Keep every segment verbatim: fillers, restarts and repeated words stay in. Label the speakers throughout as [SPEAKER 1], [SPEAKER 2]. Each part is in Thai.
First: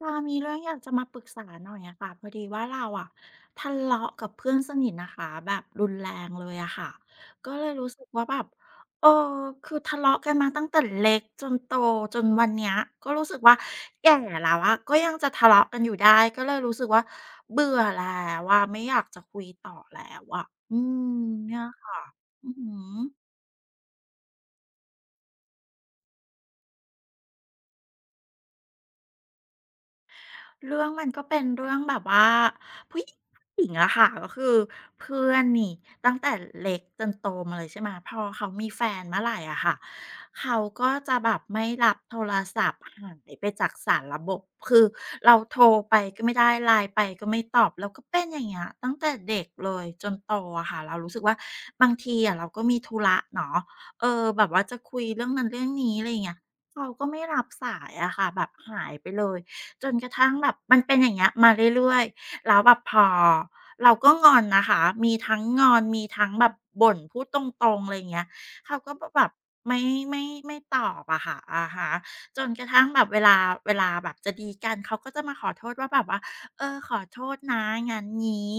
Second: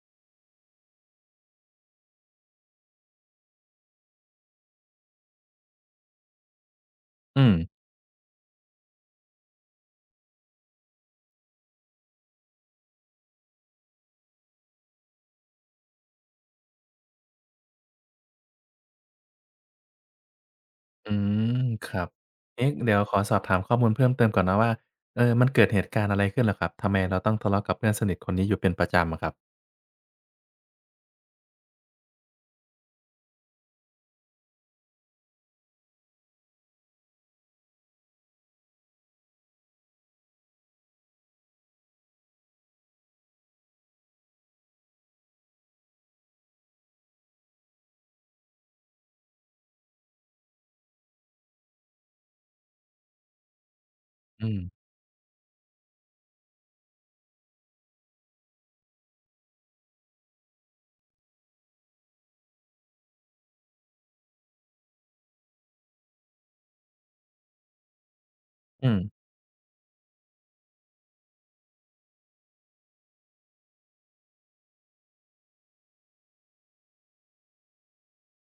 [SPEAKER 1] เรามีเรื่องอยากจะมาปรึกษาหน่อยอะค่ะพอดีว่าเราอะทะเลาะกับเพื่อนสนิทนะคะแบบรุนแรงเลยอะค่ะ
[SPEAKER 2] อื
[SPEAKER 1] ก็
[SPEAKER 2] ม
[SPEAKER 1] เลยรู้สึกว่าแบบเออคือทะเลาะกันมาตั้งแต่เล็กจนโตจนวันเนี้ยก็รู้สึกว่าแก่แล้วอะก็ยังจะทะเลาะกันอยู่ได้ก็เลยรู้สึกว่าเบื่อแล้วว่าไม่อยากจะคุยต่อแล้วอะอืม
[SPEAKER 2] อื
[SPEAKER 1] เนี่
[SPEAKER 2] ม
[SPEAKER 1] ย
[SPEAKER 2] ค
[SPEAKER 1] ค่ะ
[SPEAKER 2] รับ
[SPEAKER 1] อื
[SPEAKER 2] เอ๊ะ
[SPEAKER 1] ม
[SPEAKER 2] เดี๋ยวขอสอบถามข้อมูลเพิ่มเติมก่อนนะว่าเออมันเกิดเหตุการณ์อะไรขึ้นเหรอครับ ทำไมเราต้องทะเลาะกับเพื่อนสนิทคนนี้อยู่เป็นประจำอะครับ
[SPEAKER 1] เรื่องมันก็เป็นเรื่องแบบว่าผู้หญิงผู้หญิงอะค่ะก็คือเพื่อนนี่ตั้งแต่เล็กจนโตมาเลยใช่ไหมพอเขามีแฟนเมื่อไหรอะค่ะเขาก็จะแบบไม่รับโทรศัพท์หายไปจากสารระบบคือเราโทรไปก็ไม่ได้ไลน์ไปก็ไม่ตอบแล้วก็เป็นอย่างเงี้ยตั้งแต่เด็กเลยจนโตอะค่ะเรารู้สึกว่าบางทีอะเราก็มีธุระเนาะเออแบ
[SPEAKER 2] อื
[SPEAKER 1] บ
[SPEAKER 2] ม
[SPEAKER 1] ว่าจะคุยเรื่องนั้นเรื่องนี้อะไรอย่างเงี้ยเขาก็ไม่รับสายอะค่ะแบบหายไปเลย จนกระทั่งแบบมันเป็นอย่างเงี้ยมาเรื่อยๆแล้วแบบพอเราก็งอนนะคะมีทั้งงอนมีทั้งแบบบ่นพูดตรงๆอะไรงเงี้ยเขาก็
[SPEAKER 2] อืม
[SPEAKER 1] แบบไม่ไม่ไม่ตอบอะค่ะอะฮะจนกระทั่งแบบเวลาเวลาแบบจะดีกันเขาก็จะมาขอโทษว่าแบบว่าเออขอโทษนะงั้นนี้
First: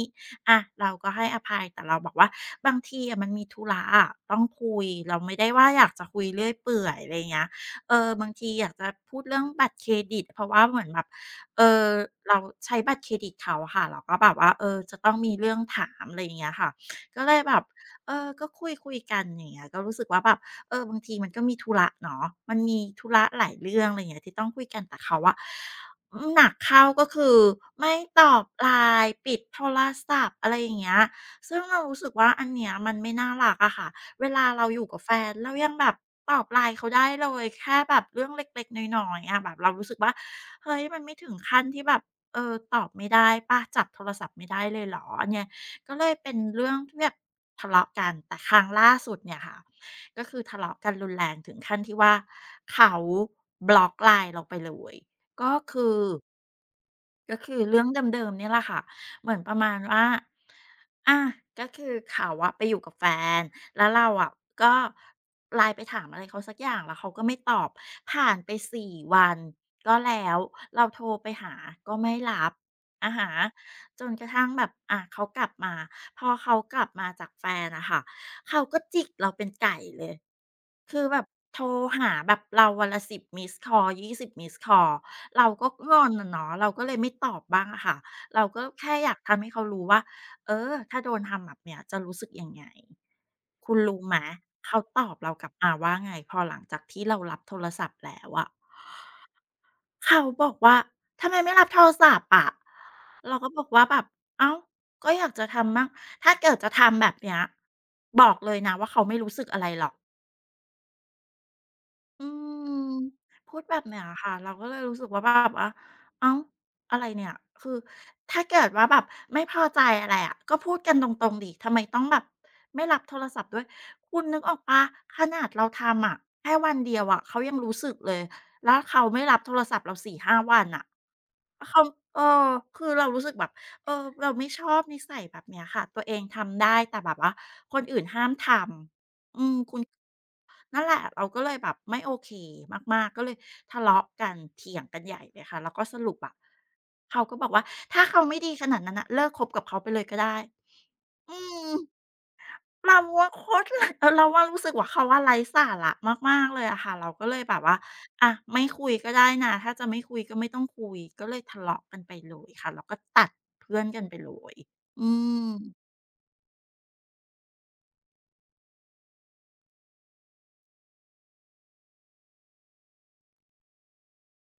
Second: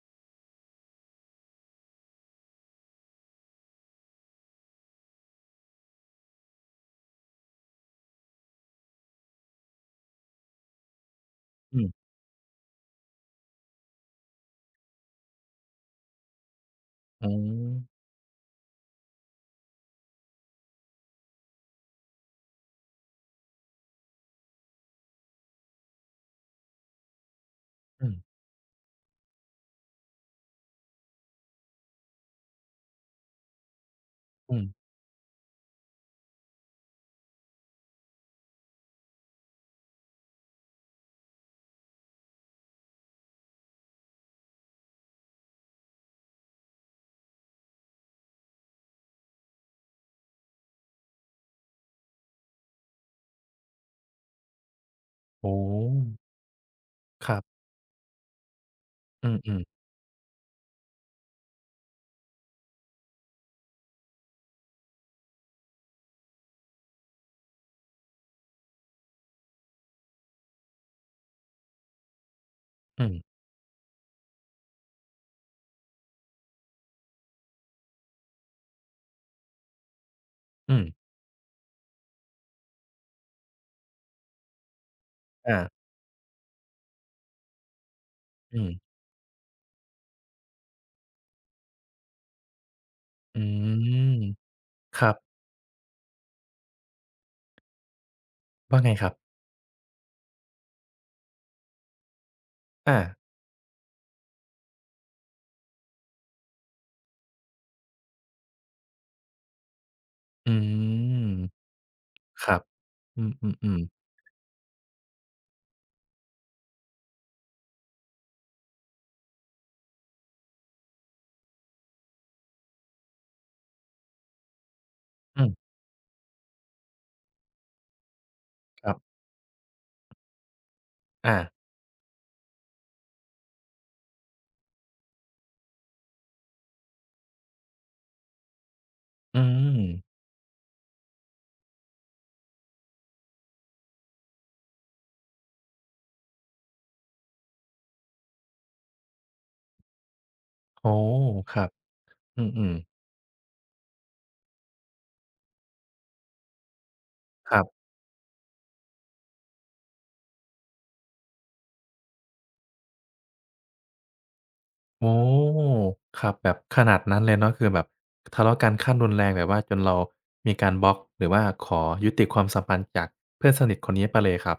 [SPEAKER 1] อะเราก็ให้อภัยแต่เราบอกว่าบางทีอะมันมีธุระอะต้องคุยเราไม่ได้ว่าอยากจะคุยเรื่อยเปื่อยอะไรเงี้ยเออบางทีอยากจะพูดเรื่องบัตรเครดิตเพราะว่าเหมือนแบบ เอ
[SPEAKER 2] อื
[SPEAKER 1] อ
[SPEAKER 2] ม
[SPEAKER 1] เราใช้บัตรเครดิตเขาค่ะเราก็แบบว่าเออจะต้องมีเรื่องถามอะไรอย่างเงี้ยค่ะก็
[SPEAKER 2] อ๋อ
[SPEAKER 1] เลยแบบเออก็คุยคุยกันอย่างเงี้ยก็รู้สึกว่าแบบเออบางทีมันก็มีธุระเนาะมันมีธุระหลายเรื่องอะไรอย่างเงี้ยที่ต้องคุยกันแต่เขาอะอืมหนักเข้าก็คือไม่
[SPEAKER 2] อืม
[SPEAKER 1] ตอบ ไลน์ ปิดโทรศัพท์อะไรอย่างเงี้ยซึ่งเรารู้สึกว่าอันเนี้ยมันไม่น่ารักอะค่ะ เวลา
[SPEAKER 2] อืม
[SPEAKER 1] เราอยู่กับแฟนเรายังแบบตอบไลน์เขาได้เลยแค่แบบเรื่องเล็กๆน้อยๆอะแบบเรารู้สึกว่าเฮ้ยมันไม่ถึงขั้นที่แบบเออตอบไม่ได้เปล่าจับโทรศัพท์ไม่ได้เลยเหรออันเนี้ยก็เลยเป็นเรื่องที่แบบทะเลาะกันแต่ครั้งล่าสุดเนี่ยค่ะก็คือทะเลาะกันรุนแรงถึงขั้นที่ว่าเขาบล็อกไล n ์เราไปเลยก็
[SPEAKER 2] โอ้โฮ
[SPEAKER 1] คือ
[SPEAKER 2] ค
[SPEAKER 1] ก็
[SPEAKER 2] รั
[SPEAKER 1] คื
[SPEAKER 2] บ
[SPEAKER 1] อเรื่องเดิมๆเนี่ยแหละค่ะ เห
[SPEAKER 2] อื
[SPEAKER 1] มือนประ
[SPEAKER 2] ม
[SPEAKER 1] มาณ
[SPEAKER 2] ๆ
[SPEAKER 1] ว่าอ่ะ ก็คือเขาอะไปอยู่กับแฟน แล้วเราอะก็ไลน์ไปถามอะไรเขาสักอย่างแล้วเขาก็ไม่ตอบ ผ่านไปสี่วันก็แล้ว เราโทรไปหาก็ไม่รับ
[SPEAKER 2] อื
[SPEAKER 1] อาฮะ
[SPEAKER 2] ม
[SPEAKER 1] จนกระทั่งแบบอะเขากลับมา พอเขากลับมาจากแฟนอะค่ะเขาก็จิกเราเป็นไก่เลย
[SPEAKER 2] อื
[SPEAKER 1] คือ
[SPEAKER 2] ม
[SPEAKER 1] แบบโทรหาแบบเราวันละสิบมิสด์คอลสองบมิสคอลเรา
[SPEAKER 2] อา
[SPEAKER 1] ก็งอนอะเนาะเราก็เลยไม่ตอบบ้างอะค่ะเราก็
[SPEAKER 2] อืม
[SPEAKER 1] แค่อยากทำให้เขารู้ว่า เออถ้าโดนทำแบบเนี้ยจะรู้สึกยังไง
[SPEAKER 2] อื
[SPEAKER 1] คุณรู้ไหม
[SPEAKER 2] ม
[SPEAKER 1] เขา
[SPEAKER 2] ค
[SPEAKER 1] ต
[SPEAKER 2] รั
[SPEAKER 1] อบ
[SPEAKER 2] บ
[SPEAKER 1] เรากลับมาว่าไงพอหลังจากที่เรารับโทรศัพท์แล้วอะ
[SPEAKER 2] ว่าไงครับ
[SPEAKER 1] เขาบอกว่าทำไมไม่รับโทรศัพท์อะ
[SPEAKER 2] อา
[SPEAKER 1] เราก็บอกว่าแบบอ้าวก็อยากจะทำมั่งถ้าเกิดจะทำแบบเนี้ยบอกเลยนะว่าเขาไม่รู้สึกอะไรหรอก
[SPEAKER 2] อืม
[SPEAKER 1] อื
[SPEAKER 2] ครับ
[SPEAKER 1] ม
[SPEAKER 2] อื
[SPEAKER 1] พูดแบ
[SPEAKER 2] ม
[SPEAKER 1] บ
[SPEAKER 2] ๆๆ
[SPEAKER 1] เนี้ยค่ะเราก็เลยรู้สึกว่าแบบว่าเอ้าอะไรเนี่ยคือถ้าเกิดว่าแบบไม่พอใจอะไรอะก็พูดกันตรงๆดิทำไมต้องแบบไม่รับโทรศัพท์ด้วยคุณนึกออกเปล่าข
[SPEAKER 2] อื
[SPEAKER 1] นาด
[SPEAKER 2] ม
[SPEAKER 1] เราทำอะแค่วันเดียวอะเขายังรู้สึกเลยแล้ว
[SPEAKER 2] ครั
[SPEAKER 1] เขา
[SPEAKER 2] บ
[SPEAKER 1] ไม่รับโทรศัพท์เราสี่ห้าวันน่ะ
[SPEAKER 2] อา
[SPEAKER 1] เขาเออคือเรารู้สึกแบบเออเราไม่ชอบนิสัยแบบเนี้ยค่ะตัวเองทำได้แต่แบบว่าคนอื่นห้ามทำอื
[SPEAKER 2] อื
[SPEAKER 1] มคุ
[SPEAKER 2] ม
[SPEAKER 1] ณ นั่นแหละเราก็เลยแบบไม่โอเคมากๆก็เลยทะเลาะกันเถียงกันใหญ่เลยค่ะแล้วก็สรุปอะเขาก็บอกว่าถ้าเขาไม่ดีขนาดนั้นน่ะเลิกคบกับเขาไปเลยก็ได้
[SPEAKER 2] โอ้โฮ
[SPEAKER 1] อื
[SPEAKER 2] ครั
[SPEAKER 1] ม
[SPEAKER 2] บอืมๆ
[SPEAKER 1] เราว่าโคตรไร้เออเราว่ารู้สึกว่าเขาอะไร้สาระมากๆเลยอะค่ะเราก็เลย
[SPEAKER 2] ค
[SPEAKER 1] แบบ
[SPEAKER 2] รั
[SPEAKER 1] ว่า
[SPEAKER 2] บ
[SPEAKER 1] อะไม่คุยก็ได้นะถ้าจะไม่คุยก็ไม่ต้องคุยก็เลยทะเลาะกันไปเลยค่ะแล้วก็ตัดเพื่อนกันไปเลย
[SPEAKER 2] โอ้
[SPEAKER 1] อืม
[SPEAKER 2] ครับแบบขนาดนั้นเลยเนาะคือแบบทะเลาะกันขั้นรุนแรงแบบว่าจนเรามีการบล็อกหรือว่าขอยุติความสัมพันธ์จากเพื่อนสนิทคนนี้ไปเลยครับ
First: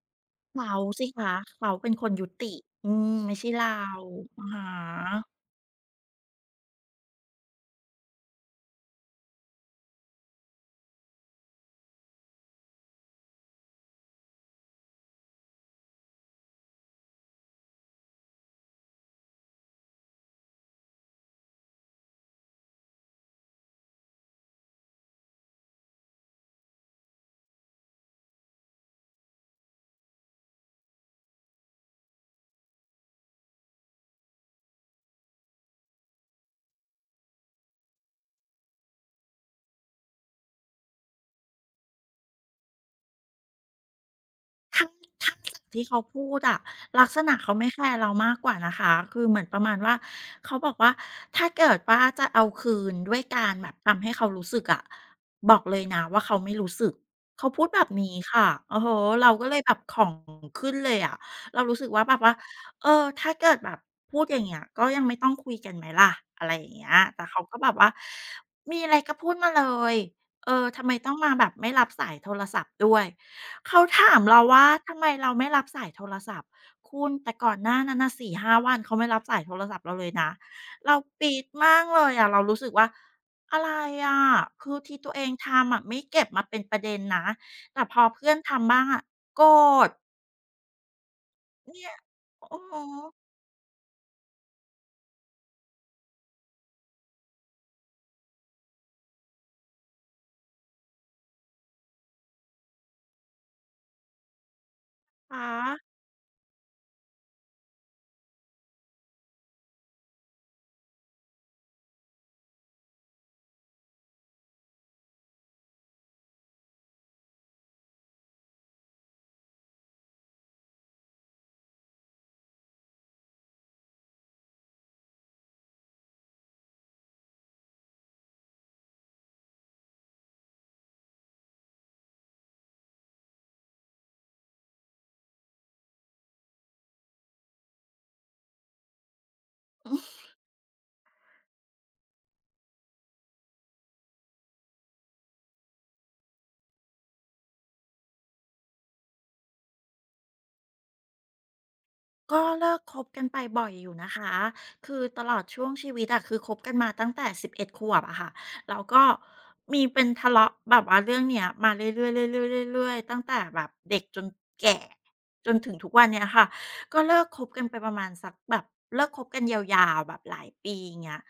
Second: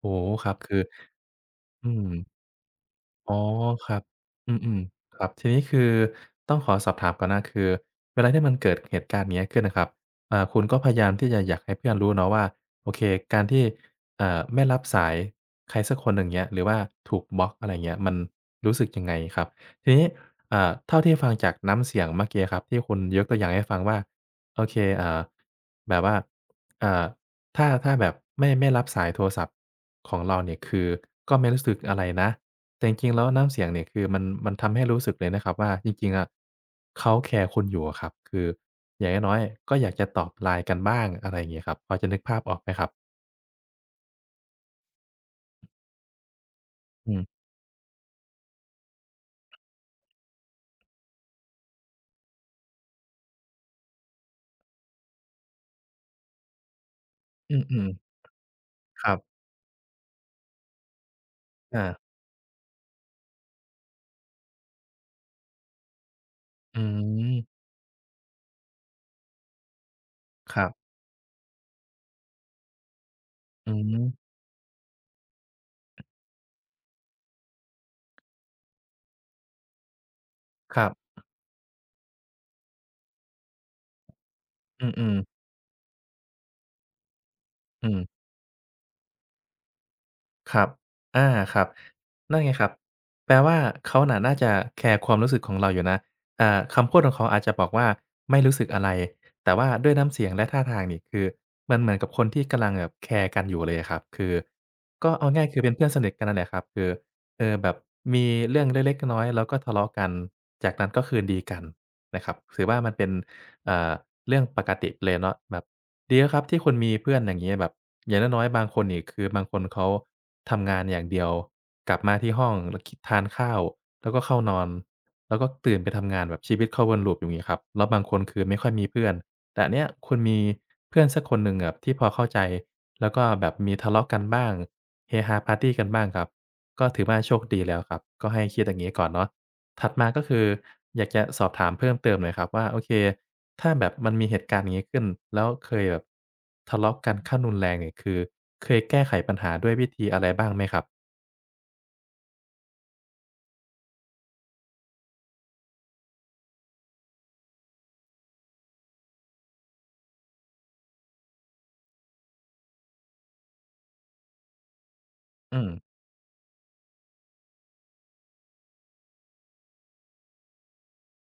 [SPEAKER 2] โอ้โฮครับ
[SPEAKER 1] เขา
[SPEAKER 2] คือ
[SPEAKER 1] สิคะเขา
[SPEAKER 2] อื
[SPEAKER 1] เป็นคน
[SPEAKER 2] ม
[SPEAKER 1] ยุติอืมไม่
[SPEAKER 2] อ๋อ
[SPEAKER 1] ใช่เรา
[SPEAKER 2] ครับ
[SPEAKER 1] อะ
[SPEAKER 2] อื
[SPEAKER 1] ฮะ
[SPEAKER 2] มๆครับทีนี้คือต้องขอสอบถามก่อนนะคือเวลาที่มันเกิดเหตุการณ์เงี้ยขึ้นน่ะครับอ่าคุณก็พยายามที่จะอยากให้เพื่อนรู้เนาะว่าโอเคการที่อ่าไม่รับสายใครสักคนหนึ่งเงี้ยหรือว่าถูกบล็อกอะไรเงี้ยมันรู้สึกยังไงครับทีนี้อ่าเท่าที่ฟังจากน้ำเสียงเมื่อกี้ครับที่คุณยกตัวอย่างให้ฟังว่าโอเคอ่าแบบว่าอ่าถ้าถ้าแบบไม่ไม่รับสายโทรศัพท์ของเราเนี่ยคือก็ไม่รู้สึกอะไรนะ แต่จริงๆแล้วน้ำเสียงเนี่ยคือมันมันทำให้รู้สึกเลยนะครับว่าจริงๆอะเขาแคร์คุณอยู่อะครับคืออย่างน้อยๆก็อยากจะตอบ ไลน์ กันบ้างอะไรอย่างงี้ครับพอจะนึกภาพออกไหมครับ
[SPEAKER 1] ทั้งทั้งที่เขาพูดอะลัก
[SPEAKER 2] อื
[SPEAKER 1] ษ
[SPEAKER 2] ม
[SPEAKER 1] ณะเขาไม่แคร์เรามากกว่านะคะคือเหมือนประมาณว่าเขาบอกว่าถ้าเกิดว่าจะเอาคืนด้วยการแบบทำให้เขารู้สึกอะบอกเลยนะว่าเขาไม่รู้สึกเขา
[SPEAKER 2] อื
[SPEAKER 1] พูดแบ
[SPEAKER 2] ม
[SPEAKER 1] บ
[SPEAKER 2] ๆ
[SPEAKER 1] นี้ค่ะโอ้โฮ
[SPEAKER 2] ครับ
[SPEAKER 1] เราก็เลยแบบของขึ้นเลยอะเรารู้สึ
[SPEAKER 2] อา
[SPEAKER 1] กว่าแบบว่าเออถ้าเกิดแบบพูดอย่างเงี้ยก็ยังไม่ต้องคุยกันไหมล่ะอะไรอย่าง
[SPEAKER 2] อื
[SPEAKER 1] เงี้ยแต่
[SPEAKER 2] ม
[SPEAKER 1] เขาก็แบบว่ามีอะไรก็พูดมาเลยเอ
[SPEAKER 2] ค
[SPEAKER 1] อ
[SPEAKER 2] รั
[SPEAKER 1] ทำ
[SPEAKER 2] บ
[SPEAKER 1] ไมต้องมาแบบไม่รับสายโทรศัพท์ด้วย
[SPEAKER 2] อื
[SPEAKER 1] เขาถาม
[SPEAKER 2] ม
[SPEAKER 1] เราว่าทำไมเราไม่รับสายโทรศัพท์คุณแต่ก่อนหน้านั้นน่ะสี่ห้าวันเขาไม่รับสายโทรศัพท์เราเลยนะ
[SPEAKER 2] ครั
[SPEAKER 1] เรา
[SPEAKER 2] บ
[SPEAKER 1] ปี๊ดมากเลยอะเรารู้สึกว่าอะไรอะคือที่
[SPEAKER 2] อื
[SPEAKER 1] ตัว
[SPEAKER 2] ม
[SPEAKER 1] เอง
[SPEAKER 2] ๆ
[SPEAKER 1] ทำอะไม่เก็บมาเป็นประเด็นนะแต่
[SPEAKER 2] อื
[SPEAKER 1] พอ
[SPEAKER 2] ม
[SPEAKER 1] เพื่อนทำบ้างอะโกรธ
[SPEAKER 2] ครับอาครับ
[SPEAKER 1] เนี่ย
[SPEAKER 2] นั่นไง
[SPEAKER 1] โอ้
[SPEAKER 2] ครั
[SPEAKER 1] โฮ
[SPEAKER 2] บแปลว่าเขาน่ะน่าจะแคร์ความรู้สึกของเราอยู่นะอ่าคำพูดของเขาอาจจะบอกว่าไม่รู้สึกอะไรแต่ว่าด้วยน้ำเสียงและท่าทางนี่คือมันเหมือนกับคนที่กำลังแบบแคร์กันอยู่เลยอะครับคือก็เอาง่า
[SPEAKER 1] คะ
[SPEAKER 2] ยคือเป็นเพื่อนสนิทกันนั่นแหละครับคือเออแบบมีเรื่องเล็กๆน้อยๆแล้วก็ทะเลาะกัน จากนั้นก็คืนดีกันนะครับถือว่ามันเป็นเอ่าเรื่องปกติเลยเนาะแบบดีแล้วครับที่คุณมีเพื่อนอย่างงี้แบบ อย่างน้อยๆบางคนอีกคือบางคนเขาทำงานอย่างเดียวกลับมาที่ห้องแล้วกินทานข้าวแล้วก็เข้านอนแล้วก็ตื่นไปทำงานแบบชีวิตเข้าวนลูปอยู่งี้ครับแล้วบางคนคือไม่ค่อยมีเพื่อนแต่อันเนี้ยคุณมีเพื่อนสักคนหนึ่งแบบที่พอเข้าใจแล้วก็แบบมีทะเลาะกันบ้างเฮฮาปาร์ตีกันบ้างครับก็ถือว่าโชคดีแล้วครับก็ให้คิดอย่างงี้ก่อนเนาะ ถัดมาก็คืออยากจะสอบถามเพิ่มเติมหน่อยครับว่าโอเคถ้าแบบมันมีเหตุการณ์อย่างนี้ขึ้นแล้วเคยแบบทะเลาะกันขั้นรุนแรงเนี่ยคือเคยแก้ไขปัญหาด้วยวิธีอะไรบ้างไหมครับ
[SPEAKER 1] ก็เลิกคบกันไปบ่อยอยู่นะคะ คือตลอดช่วงชีวิตอะคือคบกันมาตั้งแต่สิบเอ็ดขวบอะค่ะแล้วก็มีเป็นทะเลาะแบบว่าเรื่องเนี้ยมาเรื่อยๆเรื่อยๆเรื่อยๆตั้งแต่แบบเด็กจนแก่จน
[SPEAKER 2] อืม
[SPEAKER 1] ถึงทุกวันเนี้ยค่ะ ก็เลิกคบกันไปประมาณสักแบบเลิกคบกันยาวๆแบบหลายปีอางเงี้ย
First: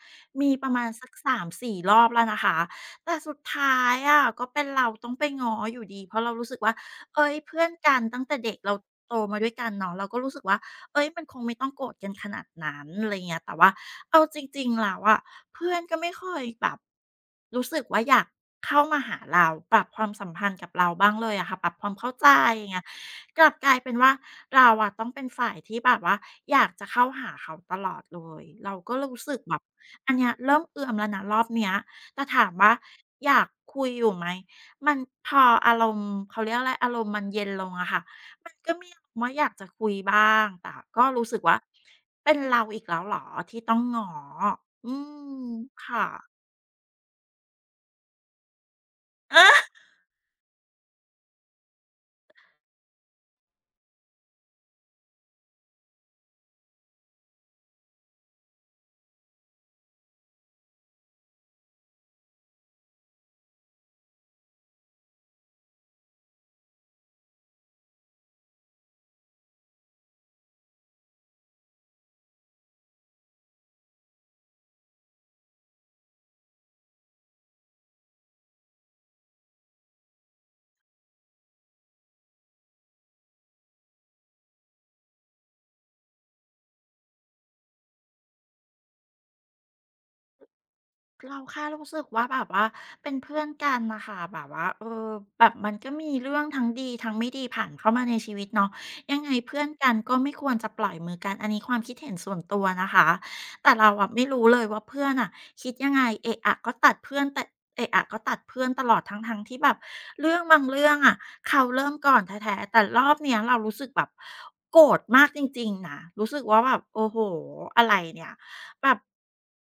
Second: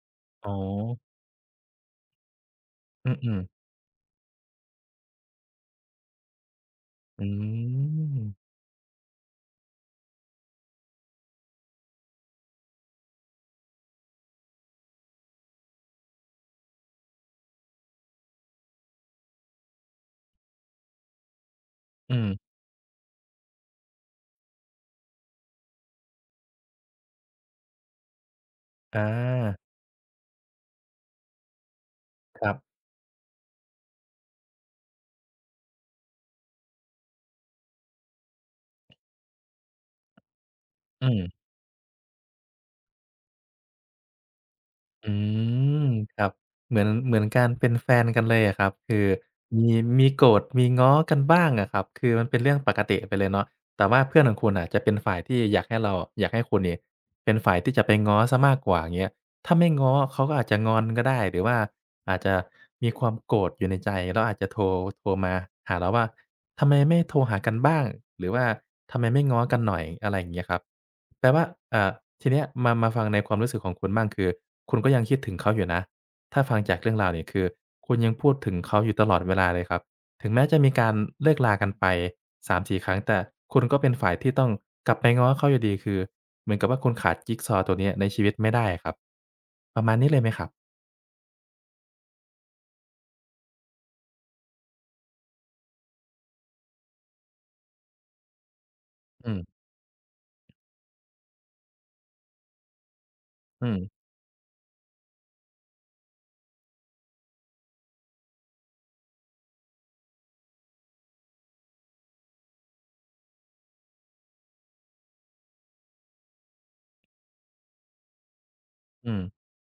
[SPEAKER 2] อ๋
[SPEAKER 1] มี
[SPEAKER 2] อ
[SPEAKER 1] ประมาณสักสามสี่รอบแล้วนะคะ แต่
[SPEAKER 2] อื
[SPEAKER 1] สุด
[SPEAKER 2] มๆ
[SPEAKER 1] ท้ายอะก็เป็นเราต้องไปง้ออยู่ดีเพราะเรารู้สึกว่า
[SPEAKER 2] อื
[SPEAKER 1] เอ้ยเพื่อนกัน
[SPEAKER 2] ม
[SPEAKER 1] ตั้งแต่เด็กเราโตมาด้วยกันเนาะเราก็รู้สึกว่า เอ้ยมันคงไม่ต้องโกรธกันขนาดนั้นอะไรเงี้ยแต่ว่าเอาจริงๆแล้วอะเพื่อนก็ไม่ค่คยแบบรู้สึกว่าอยากเข้ามาหาเราปรับความสัมพันธ์กับเราบ้างเลยอะค่ะปรับความเข้า
[SPEAKER 2] อื
[SPEAKER 1] ใจ
[SPEAKER 2] ม
[SPEAKER 1] อย่างเงี้ยกลับกลายเป็นว่าเราอะต้องเป็นฝ่ายที่แบบว่าอยากจะเข้าหาเขาตลอดเลยเราก็
[SPEAKER 2] อา
[SPEAKER 1] รู้สึกแบบอันเนี้ยเริ่มเอือมแล้วนะรอบเนี้ยแต่
[SPEAKER 2] ค
[SPEAKER 1] ถา
[SPEAKER 2] รั
[SPEAKER 1] ม
[SPEAKER 2] บ
[SPEAKER 1] ว่าอยากคุยอยู่ไหมมันพออารมณ์เขาเรียกอะไรอารมณ์มันเย็นลงอะค่ะ มันก็มีอารมณ์ว่าอยากจะคุยบ้างแต่ก็
[SPEAKER 2] อื
[SPEAKER 1] รู้สึก
[SPEAKER 2] ม
[SPEAKER 1] ว่าเป็นเราอีกแล้วเหรอที่ต้องง้ออื
[SPEAKER 2] อื
[SPEAKER 1] ม
[SPEAKER 2] ม
[SPEAKER 1] ค่
[SPEAKER 2] ครับเหมือนเหมือนการเป็นแฟนกันเลยอะครับคือ
[SPEAKER 1] ะ
[SPEAKER 2] มีมีโกรธมีง้อกันบ้างอะครับคือมันเป็นเรื่องปกติไปเลยเนาะแต่ว่าเพื่อนของคุณน่ะจะเป็นฝ่ายที่อยากให้เราอยากให้คุณเนี่ยเป็นฝ่ายที่จะไปง้อเสียมากกว่าอย่างเงี้ยถ้าไม่ง้อเขาก็อาจจะงอนก็ได้หรือว่า อาจจะมีความโกรธอยู่ในใจแล้วอาจจะโทรโทรมาหาเราว่าทำไมไม่โทรหากันบ้างหรือว่าทำไมไม่ง้อกันหน่อยอะไรอย่างเงี้ยครับแปลว่าอ่าทีเนี้ยมามาฟังในความรู้สึกของคุณบ้างคือคุณก็ยังคิดถึงเขาอยู่นะถ้าฟังจากเรื่องราวเนี่ยคือคุณยังพูดถึงเขาอยู่ตลอดเวลาเลยครับถึงแม้จะมีการเลิกลากันไปสามสี่ครั้งแต่คุณก็เป็นฝ่ายที่ต้องกลับไปง้อเขาอยู่ดีคือเหมือนกับว่าคุณขาดจิกซอว์ตัวเนี้ยในชีวิตไม่ได้อะครับประมาณนี้เลยไหมครับ
[SPEAKER 1] เราแค่รู้สึกว่าแบบว่าเป็นเพื่อนกันนะคะแบบว่าเออแบบมันก็มีเรื่องทั้งดีทั้งไม่ดีผ่านเข้ามาในชีวิตเนาะยังไง
[SPEAKER 2] อืม
[SPEAKER 1] เพื่อนกันก็ไม่ควรจะปล่อยมือกันอันนี้ความคิดเห็นส่วนตัวนะคะ
[SPEAKER 2] อื
[SPEAKER 1] แต่เรา
[SPEAKER 2] ม
[SPEAKER 1] อะไม่รู้เลยว่าเพื่อนอ่ะคิดยังไงเอะอะก็ตัดเพื่อนแต่เอะอะก็ตัดเพื่อนตลอดทั้งๆที่แบบเรื่องบางเรื่องอะเขาเริ่มก่อนแท้ๆแต่รอบเนี้ยเรารู้สึกแบบโกรธมากจริงๆนะรู้สึกว่าแบบโอ้โหอะไรเนี่ย แบบ
[SPEAKER 2] อืม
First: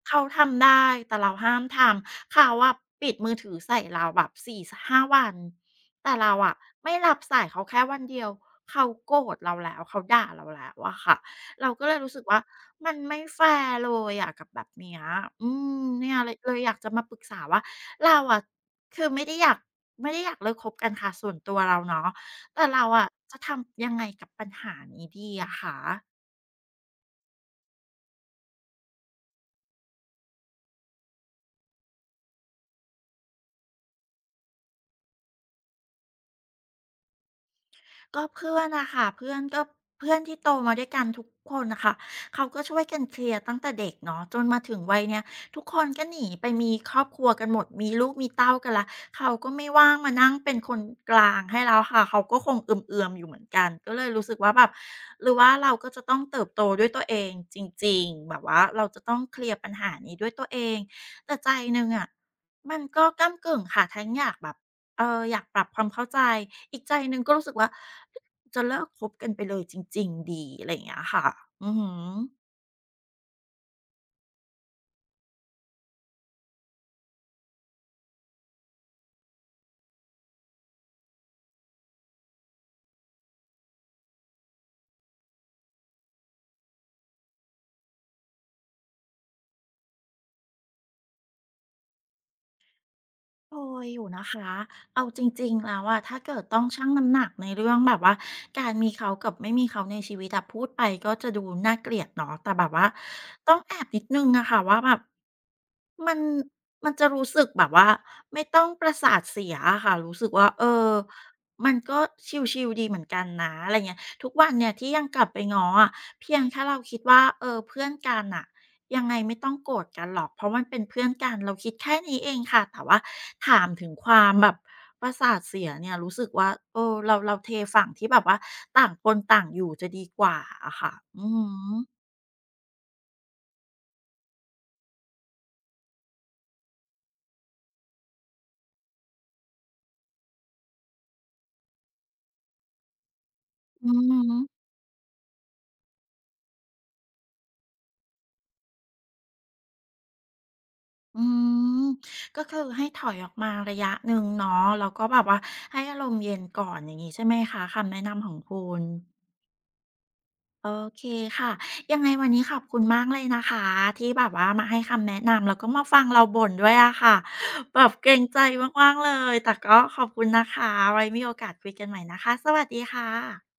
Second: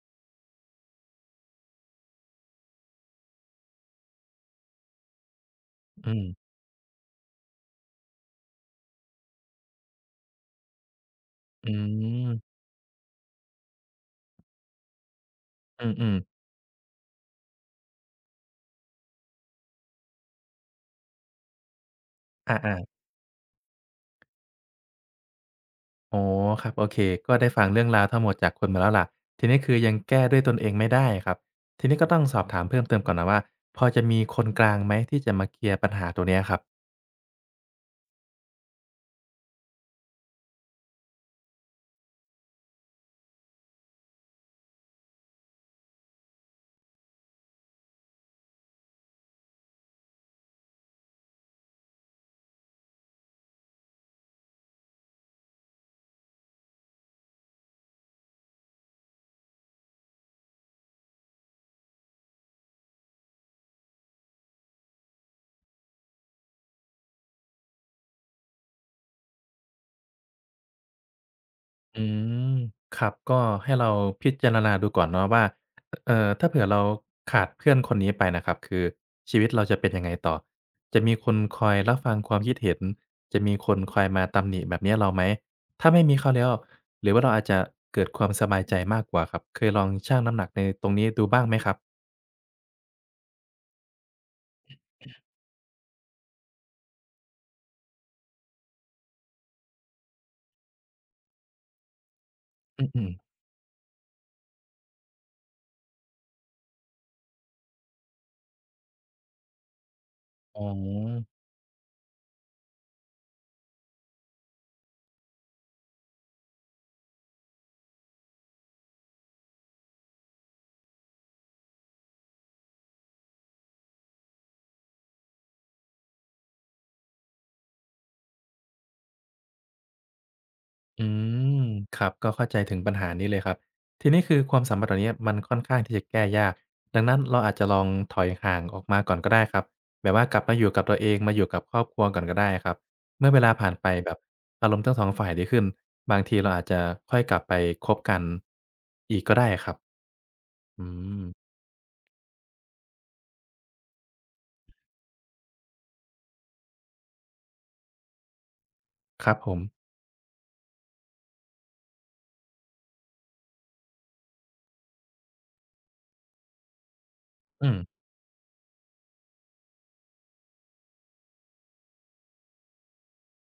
[SPEAKER 1] เขาทำได้แต่เราห้ามทำเขาอะปิดมือถือใส่เราแบบสี่ห้าวันแต่
[SPEAKER 2] อืม
[SPEAKER 1] เราอะไม่รับสายเขาแค่วันเดียวเขาโกรธเราแล้วเขาด่าเราแล้วอะค่ะเรา
[SPEAKER 2] อื
[SPEAKER 1] ก็เลยรู้สึกว่า
[SPEAKER 2] ม
[SPEAKER 1] มันไม่แฟร์เลยอะกับแบบเนี้ยอืม
[SPEAKER 2] อื
[SPEAKER 1] เนี่ย
[SPEAKER 2] มๆ
[SPEAKER 1] เลยเลยอยากจะมาปรึกษาว่าเราอะคือไม่ได้อยากไม่ได้อยากเลิกคบกันค่ะส่วนตัวเราเนาะ
[SPEAKER 2] อ
[SPEAKER 1] แต่
[SPEAKER 2] า
[SPEAKER 1] เรา
[SPEAKER 2] ๆ
[SPEAKER 1] อะจะทำยังไงกับปัญหานี้ดีอะคะ
[SPEAKER 2] อ๋อครับโอเค ก็ได้ฟังเรื่องราวทั้งหมดจากคุณมาแล้วล่ะ ทีนี้คือยังแก้ด้วยตนเองไม่ได้ครับ ทีนี้ก็ต้องสอบถามเพิ่มเติมก่อนนะว่าพอจะมีคนกลางไหมที่จะมาเคลียร์ปัญหาตัวเนี้ยครับ
[SPEAKER 1] ก็เพื่อนอะค่ะเพื่อนก็เพื่อนที่โตมาด้วยกันทุกคนนะคะเขาก็ช่วยกันเคลียร์ตั้งแต่เด็กเนาะจนมาถึงวัยเนี้ยทุกคนก็หนีไปมีครอบครัวกันหมดมีลูกมีเต้ากันละเขาก็ไม่ว่างมานั่งเป็นคนกลางให้แล้วค่ะเขาก็คงเอือมๆอยู่เหมือนกันก็เลยรู้สึกว่าแบบหรือว่าเราก็จะต้องเติบโตด้วยตัวเองจริงๆแบบว่าเราจะต้องเคลียร์ปัญหานี้ด้วยตัวเองแต่ใจหนึ่งอะมันก็ก้ำกึ่งค่ะทั้งอยากแบบ เอออยากปรับความเข้าใจอีกใจหนึ่งก็รู้สึกว่าจะเลิกคบกันไปเลยจริงๆดีอะไรอย่างเงี้ยค่ะอือหื
[SPEAKER 2] อื
[SPEAKER 1] อ
[SPEAKER 2] มครับก็ให้เราพิจารณาดูก่อนเนาะว่าเอ่อถ้าเผื่อเราขาดเพื่อนคนนี้ไปนะครับคือชีวิตเราจะเป็นยังไงต่อจะมีคนคอยรับฟังความคิดเห็นจะมีคนคอยมาตำหนิแบบเนี้ยเราไหมถ้าไม่มีเขาแล้วหรือว่าเราอาจจะเกิดความสบายใจมากกว่าครับเคยลองชั่งน้ำหนักในตรงนี้ดูบ้างไหมครับ
[SPEAKER 1] เคยอยู่นะคะเอาจริงๆแล้วอะถ้าเกิดต้องชั่งน้ำหนักในเรื่องแบบว่าการมีเขากับไม่มีเขาในชีวิตอะพูดไปก็จะดูน่าเกลียดเนาะแต่แบบว่า
[SPEAKER 2] อืมๆ
[SPEAKER 1] ต้องแอบนิดนึงอะค่ะว่าแบบมันมันจะรู้สึกแบบว่าไม่ต้องประสาทเสียอะค่ะรู้สึกว่าเออ
[SPEAKER 2] อ๋อ
[SPEAKER 1] มันก็ชิลๆดีเหมือนกันนะอะไรเงี้ยทุกวันเนี่ยที่ยังกลับไปง้ออะเพียงแค่เราคิดว่าเออเพื่อนกันน่ะ ยังไงไม่ต้องโกรธกันหรอก เพราะมันเป็นเพื่อนกันเราคิดแค่นี้เองค่ะ แต่ว่าถามถึงความแบบประสาทเสียเนี่ยรู้สึกว่าเออเราเราเทฝั่งที่แบบว่าต่างคนต่างอยู่จะดีกว่าอะค่ะ
[SPEAKER 2] อื
[SPEAKER 1] อือฮ
[SPEAKER 2] ม
[SPEAKER 1] ึ
[SPEAKER 2] ครับก็เข้าใจถึงปัญหานี้เลยครับทีนี้คือความสัมพันธ์ตัวเนี้ยมันค่อนข้างที่จะแก้ยากดังนั้นเราอาจจะลองถอยห่างออกมาก่อนก็ได้ครับแบบว่ากลับมาอยู่กับตัวเองมาอยู่กับครอบครัวก่อนก็ได้ครับเมื่อเวลาผ่านไป
[SPEAKER 1] อือ
[SPEAKER 2] แบ
[SPEAKER 1] ฮึ
[SPEAKER 2] บอารมณ์ทั้งสองฝ่ายดีขึ้นบางทีเราอาจจะค่อยกลับไปคบกันอีกก็ได้ครับอื
[SPEAKER 1] อื
[SPEAKER 2] ม
[SPEAKER 1] มก็คือให้ถอยออกมาระยะหนึ่งเนาะแล้วก็แบบว่าให้อารมณ์เย็นก่อนอย่างงี้ใช่ไหมคะคำแนะนำของคุณ
[SPEAKER 2] ครับผม
[SPEAKER 1] โอเคค่ะยังไงวันนี้ขอบคุณมากเลยนะคะที่แบบว่ามาให้คำแนะนำแล้วก็มาฟังเราบ่นด้วยอะค่ะ
[SPEAKER 2] อืม
[SPEAKER 1] แบบเกรงใจมากๆเลยแต่ก็ขอบคุณนะคะไว้มีโอกาสคุยกันใหม่นะคะสวัสดีค่ะ